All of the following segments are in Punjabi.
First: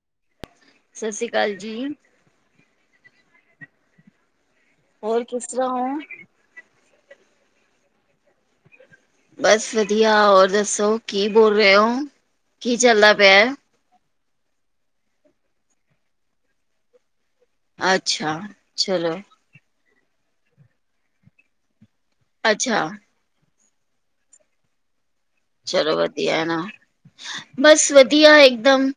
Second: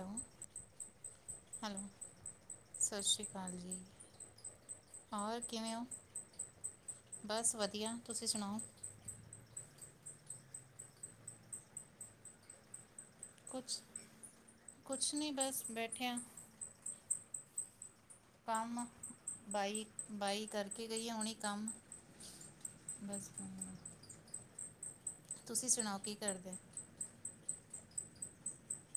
ਹਲੋ। ਸਸੀ ਕਾਲ ਜੀ। ਸ਼ਸ਼੍ਰੀ ਕਾਲ ਜੀ। ਹੋਰ ਔਰ ਕਿਸ ਤਰਾਂ ਕਿਵੇਂ ਹੋ ਓਂ। ਬਸ ਵਦੀਆ ਤੁਸੀ ਸੁਨਾਓ ਬਸ ਵਦੀਆ ਹੋਰ ਦੱਸੋ, ਕੀ ਬੋਲ ਰਏ ਓ ਕੀ ਚੱਲਦਾ ਪੇਆ ਕੁਛ ਕੁਛ ਨੀ ਬਸ ਬੈਠੇਆਂ। ਅੱਛਾ, ਚਲੋ ਬਾਈ ਬਾਈ ਕਰਕੇ ਗਈ ਹੂਣੀ ਕੰਮ, ਅੱਛਾ, ਬਸ ਤੁਸੀਂ ਚਲੋ ਸੁਣਾਓ ਕੀ ਵਦੀਆ ਕਰਦੇ ਨਾ, ਬਸ ਵਦੀਆ ਏਕਦਮ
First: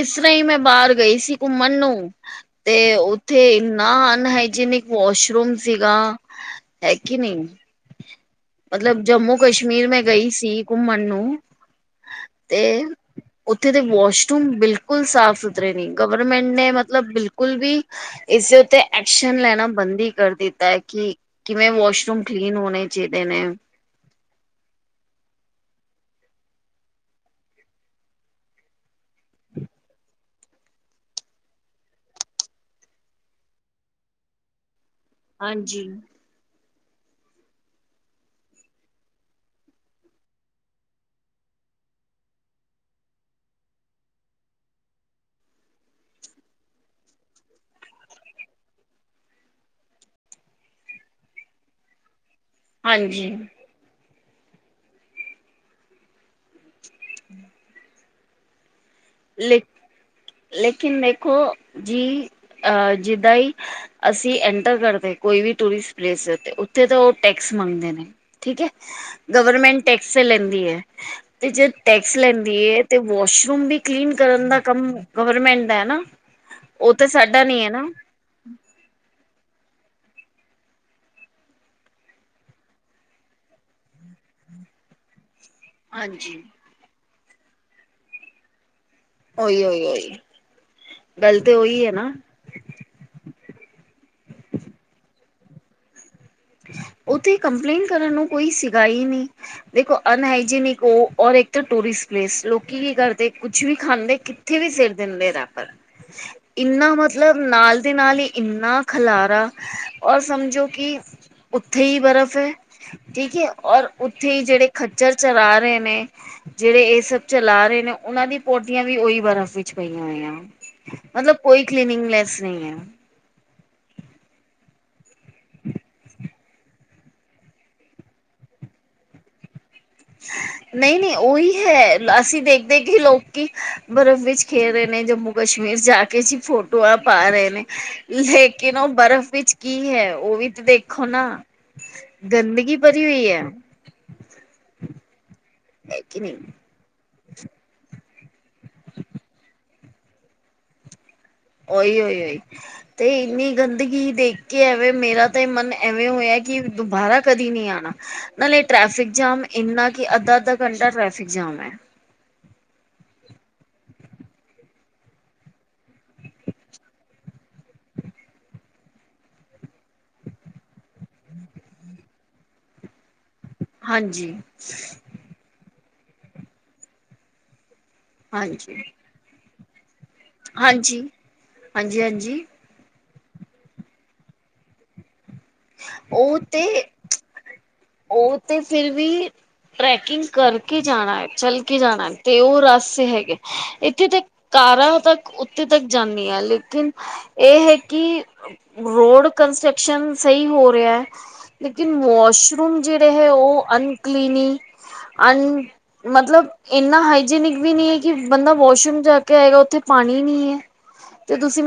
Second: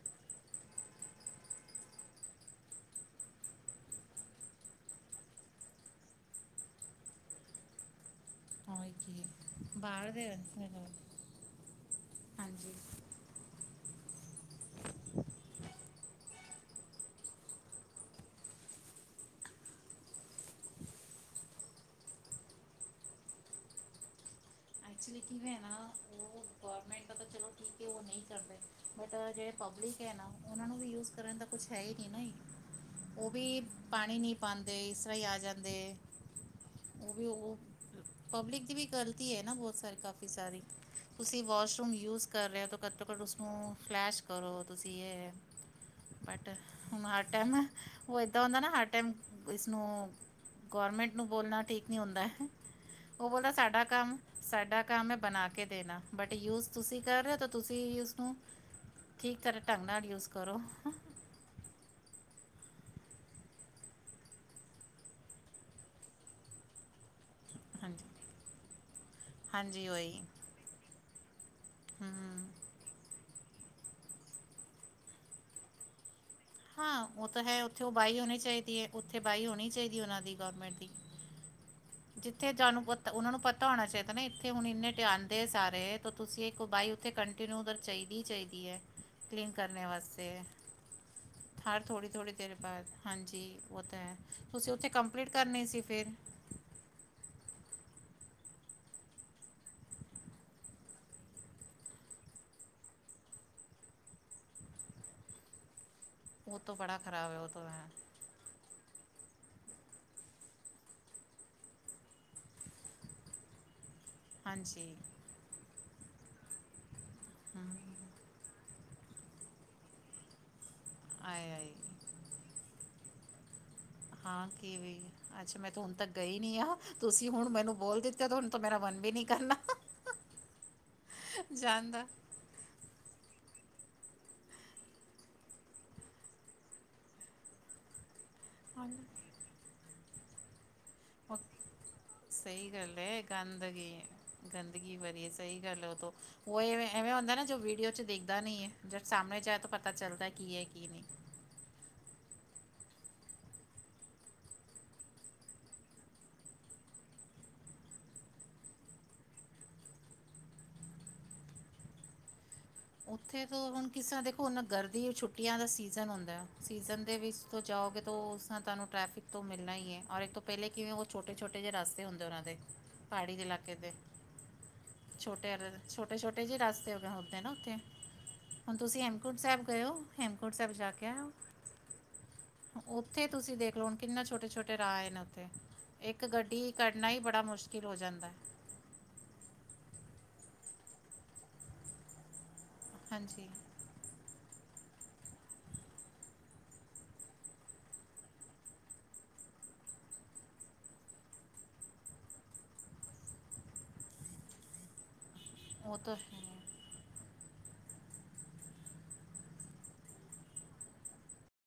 ਏਸ ਤਰਾਂ ਈ ਮੈਂ ਬਾਰ ਗਈ ਸੀ ਘੁੰਮਨ ਨੂੰ ਤੇ ਓਥੇ ਏਨਾ ਅਨਹਾਏਜਿਨ ਇੱਕ ਵੋਸ਼ਰੂਮ ਸੀਗਾ, ਹੈ ਕਿ ਨੀ ਹੋਰ ਮਤਲਬ ਕੀ ਜੰਮੂ ਕਸ਼ਮੀਰ ਮੈਂ ਬਾਹਰ ਗਈ ਦੇ ਸੀ ਘੁੰਮਨ ਨੂੰ ਤੇ ਹਾਂਜੀ ਓਥੇ ਦੇ ਵੋਸ਼ਰੂਮ ਬਿਲਕੁਲ ਸਾਫ ਸੁਥੱਰੇ ਨੇ, ਗਵਰਮੈਂਟ ਏਨੇ ਮਤਲਬ ਬਿਲਕੁਲ ਵੀ ਇਸਦੇ ਉੱਤੇ ਐਕਸ਼ਨ ਲੈਣਾ ਬੰਦ ਈ ਕਰ ਦਿੱਤਾ ਏ ਕਿ ਕਿਵੇਂ ਵੋਸ਼ਰੂਮ ਕਲੀਨ ਹੋਨੇ ਚਾਈਦੇ ਨੇ। ਐਕਚਲੀ ਕਿਵੇਂ ਨਾ ਓ ਗੋਰਮਟ ਦਾ ਚਲੋ ਠੀਕ ਏ ਓ ਨਈ ਕਰਦੇ, ਬਟ ਜੇੜ ਪਬ [unintelligible] ਓਨਾਂ ਨੂੰ ਵੀ ਯੂਜ ਕਰਨ ਦਾ ਕੁਛ ਹੈਈ ਨੀ ਓਵੀ ਪਾਨੀ ਨੀ ਪਾਂਦੇ। [unintelligible] ਜਾਂਦੇ ਹਾਂਜੀ। ਓ ਵੀ ਓ ਪਬਲਿਕ ਦੀ ਵੀ ਗ਼ਲਤੀ ਏ ਨਾ ਬੋਤ ਸਾਰੇ ਕਾਫੀ ਸਾਰੀ ਤੁਸੀ ਵੋਸ਼ਰੂਮ ਯੂਜ ਕਰ ਰੇ ਓ, ਤਾਂ ਘੱਟੋ ਘੱਟ ਉਸਨੂੰ ਫਲੈਸ਼ ਕਰੋ ਤੁਸੀ ਯੇ ਬਟੱ ਹੁਨ ਹਰ ਟੈਮ ਓ ਏਦਾਂ ਹੁੰਦਾ ਨਾ ਹਰ ਟੈਮ ਇਸਨੂੰ ਗੋਰਮੈਂਟ ਨੂੰ ਬੋਲਨਾ ਠੀਕ ਨੀ ਹੁੰਦੈ। ਓ ਹਾਂਜੀ ਬੋਲਦਾ ਸਾਡਾ ਕੰਮ, ਸਾਡਾ ਕੰਮ ਏ ਬਨਾ ਕੇ ਦੇਨਾ ਬਟ ਯੂਜ ਤੁਸੀ ਕਰ ਰੇਓ ਤਾ ਤੁਸੀ ਲੇ, ਯੂਜ਼ ਕਰੋ ਲੇਕਿਨ ਦੇਖੋ ਜੀ। ਅ ਜਿੱਦਾ ਈ ਅਸੀ ਐਂਟਰ ਕਰਦੇ ਕੋਈ ਵੀ ਟੂਰਿਸ ਪਲੇਸ ਦੇ ਉਤੇ ਉਥੇ ਤਾ ਓ ਟੈਕਸ ਮੰਗਦੇ ਨੇ ਹਾਂਜੀ ਠੀਕ ਏ, ਗਵਰਮੈਂਟ ਹਾਂਜੀ ਟੈਕਸ ਉਹੀ ਲੈਂਦੀ ਐ। ਤੇ ਜੇ ਟੈਕਸ ਹੂੰ ਲੈਂਦੀ ਏ ਤੇ ਵੋਸ਼ਰੂਮ ਵੀ ਕਲੀਨ ਕਰਨ ਦਾ ਕੰਮ ਗਵਰਮੈਂਟ ਦਾ ਐ ਨਾ- ਉਹ ਹਾਂ ਤੇ ਓ ਤਾਂ ਸਾਡਾ ਹੈ, ਨੀ ਓਥੇ ਨਾ। ਓ ਬਾਈ ਹੋਨੀ ਚਾਹੀਦੀ ਏ। ਓਥੇ ਬਾਈ ਹੋਣੀ ਚਾਈਦੀ ਓਨਾਂ ਦੀ ਗੋਰਮੈਂਟ ਦੀ ਜਿੱਥੇ ਜਾਨੂ ਪੋਤ ਓਨਾਂ ਨੂੰ ਪਤਾ ਹੋਣਾ ਚਾਈਦਾ ਨਾ ਇੱਥੇ ਹੁਨ ਇੰਨੇ [unintelligible] ਦੇ ਸਾਰੇ ਤ ਹਾਂਜੀ। ਤੁਸੀ ਏਕ ਬਾਈ ਉੱਥੇ ਕੰਟੀਨਿਯੁ ਉਧਰ ਚਈਦੀ, ਚਈਦੀ ਐ। ਕਲੀਨ ਉਹੀ ਉਹੀ ਕਰਨੇ ਉਹੀ ਵਾਸਤੇ, ਗੱਲ ਤੇ ਹਰ ਉਹੀ ਹੈ ਥੋੜੀ, ਨਾ ਥੋੜੀ ਦੇਰ ਬਾਦ, ਹਾਂਜੀ। ਓ ਤਾ ਐ, ਤੁਸੀ ਓਥੇ ਕੰਪਲੀਟ ਕਰਨੀ ਸੀ ਫੇਰ ਓਥੇ ਕੰਪਲੇਂਨ ਕਰਨ ਨੂੰ ਕੋਈ ਸੀਗਾ ਨੀ, ਦੇਖੋ ਅਨਹਈਜੀਨਿਕ ਓ ਓਰ ਏਕ ਟੂਰਿਸ ਪਲੇਸ, ਲੋਕੀ ਕੀ ਕਰਦੇ ਕੁਛ ਵੀ ਖਾਂਦੇ ਕਿੱਥੇ ਵੀ ਸਿਟ ਦਿੰਦੇ ਰੈਫਲ ਉਹ ਤੋਂ ਇੰਨਾ ਬੜਾ ਖ਼ਰਾਬ ਮਤਲਬ ਹੈ ਉਹ ਤੋਂ ਨਾਲ ਹੈ ਦੇ ਨਾਲ ਈ ਇੰਨਾ ਖਲਾ ਬ ਔਰ ਸਮਝੋ ਕਿ ਉੱਥੇ ਈ ਬਰਫ਼ ਐ, ਠੀਕ ਐ ਔਰ ਉੱਥੇ ਈ ਜਿਹੜੇ ਹਾਂਜੀ ਖੱੱਚਰ ਚਲਾ ਰਹੇ ਨੇ, ਜਿਹੜੇ ਇਹ ਸਭ ਚਲਾ ਰਹੇ ਨੇ, ਉਹਨਾਂ ਦੀ ਪੋ ਟੀਆਂ ਵੀ ਉਹੀ ਬਰਫ਼ ਵਿੱਚ ਪਈਆਂ ਹੋਈਆਂ। ਮਤਲਬ ਆਏ ਕੋਈ ਆਏ ਕਲੀਨਿੰਗ ਲੈਸ ਨਹੀਂ ਐ। ਹਾਂ ਕੀ ਵੇ, ਅੱਛਾ ਮੈਂ ਤੇ ਹੁਨ ਤੱਕ ਗਈ ਨੀ ਆ, ਤੁਸੀਂ ਹੁਨ ਮੈਨੂੰ ਬੋਲ ਦਿੱਤਾ ਤ ਹੁਨ ਤਾਂ ਮੇਰਾ ਮਨ ਵੀ ਨੀ ਕਰਨਾ। ਨਈ ਨੀ ਉਹੀ ਹੈ ਜਾਣ ਦਾ ਅਸੀਂ ਦੇਖ ਦੇਖ ਕਿ ਈ ਲੋਕ ਕਿ, ਬਰਫ਼ ਵਿੱਚ ਖੇ ਰਹੇ ਨੇ ਜੰਮੂ ਕਸ਼ਮੀਰ ਜਾ ਕੇ ਜੀ ਫੋਟੋਆਂ ਪਾ ਰਹੇ ਨੇ। ਲੇਕਿਨ ਉਹ ਹਾਂਜੀ ਬਰਫ਼ ਵਿੱਚ ਕੀ ਹੈ ਉਹ ਵੀ ਤੇ ਦੇਖ ਸਹੀ ਗੱਲ ਭਰੀ ਐ। ਹੋਈ ਹੈ ਗੰਦਗੀ ਗੰਦਗੀ [unintelligible] ਸਹੀ ਗੱਲ ਉਹ ਹੈ ਤੋ, ਕਿ ਨਹੀਂ ਉਏ ਐਵ ਐਵੇਂ ਹੁੰਦਾ ਨਾ ਜੋ ਵੀਡੀਓ ਚ ਦੇਖਦਾ ਨਈ ਏ, ਜੋ ਸਾਹਮਣੇ ਜਾਏ ਤਾਂ ਪਤਾ ਚੱਲਦਾ ਕੀ ਐ ਕੀ ਨਹੀਂ। ਓਹੀ, ਓਹੀ, ਓਹੀ ਤੇ ਇੰਨੀ ਗੰਦਗੀ ਦੇਖ ਕੇ ਐਵੇਂ ਮੇਰਾ ਤੇ ਮਨ ਐਵੇਂ ਹੋਇਆ ਕਿ ਦੁਬਾਰਾ ਕਦੀ ਨੀ ਆਨਾ, ਨਾਲੇ ਟ੍ਰੈਫਿਕ ਜਾਮ ਇੰਨਾ ਕਿ ਅੱਧਾ-ਅੱਧਾ ਘੰਟਾ ਟ੍ਰੈਫਿਕ ਜਾ [unintelligible] [inaudible] ਉੱਥੇ ਤੋਂ ਹੁਨ ਕਿਸ ਤਰਾ ਦੇਖੋ ਨਾ ਗਰਦੀ ਛੁੱਟੀਆਂ ਦਾ ਸੀਜ਼ਨ ਹੁੰਦਾਏ, ਸੀਜ਼ਨ ਦੇ ਵਿੱਚ ਤੋ ਜਾਓਗੇ ਤੋ [unintelligible] ਤੁਹਾਨੂੰ ਟ੍ਰੈਫਿਕ ਤੋਂ ਮਿਲਨਾ ਈ ਐ। ਔਰ ਏਕ ਤੋਂ ਪਹਿਲੇ ਕਿਵੇਂ ਉਹ ਛੋਟੇ-ਛੋਟੇ ਜੇ ਰਾਸਤੇ ਹੁੰਦੇ ਉਹਨਾਂ ਦੇ। ਪਹਾੜੀ ਦੇ ਇਲਾਕੇ ਦੇ, ਹਾਂਜੀ ਛੋਟੇ, ਅਰਰ ਛੋਟੇ-ਛੋਟੇ ਜੇ ਰਾਸਤੇ ਹੋ ਗਏ ਹੋਤੇ ਨਾ ਉੱਥੇ। ਹੁਨ ਹਾਂਜੀ ਤੁਸੀਂ ਹੇਮਕੁੰਟ ਸਾਹਿਬ ਗਏ ਹੋ। ਹੇਮਕੁੰਟ ਸਾਹਿਬ ਜਾ ਹਾਂਜੀ, ਕੇ ਆਏ ਹੋ ਹਾਂਜੀ-ਹਾਂਜੀ। ਉੱਥੇ ਤੁਸੀਂ ਦੇਖ ਲੋ ਹੁਨ ਕਿੰਨਾ ਛੋਟੇ-ਛੋਟੇ ਰਾਹਏ ਨੇ ਉੱਥੇ, ਇੱਕ ਉਹ ਗੱਡੀ ਤੇ ਕਰੱਨਾ ਈ ਬੜਾ ਮੁਸ਼ ਉਹ ਤੇ ਫਿਰ ਵੀ ਟ੍ਰੈਕਿੰਗ ਕਰਕੇ ਜਾਨਾਏ, ਚਲ ਕੇ ਜਾਨਾਏ, ਤੇ ਉਹ ਰਾ ਸੇ ਹੈਗੇ, ਹਾਂਜੀ ਇੱਥੇ ਤੇ ਕਾਰਾਂ ਤੱਕ ਉੱਤੇੇ ਤੱਕ ਜਾਂਨੀਆਂ ਲੇਕਿਨ ਏ ਹੈ ਕਿ ਰੋਡ ਕ ਸੈਕਸ਼ਨ ਸਈ ਹੋ ਰਿਹਾ। ਲੇਕਿਨ ਵਾਸ਼ ਹੁਨ ਜਿਹੜੇ ਹੈ ਉਹ ਅਨਕਲੀਨੀ, ਅਨ, ਉਹ ਤਾਂ ਮਤਲਬ ਹੈ ਏਨਾ ਹਾਈ ਜਿਨਕ ਵੀ ਨੀ ਐ ਕਿ ਬੰਦਾ ਵਾਸ਼ਰੂਮ ਜਾ ਕੇ ਆਏਗਾ ਉੱਥੇ ਪਾਨੀ ਨਹੀਂ ਐ। ਤੇ ਤੁਸੀਂ ਮੇ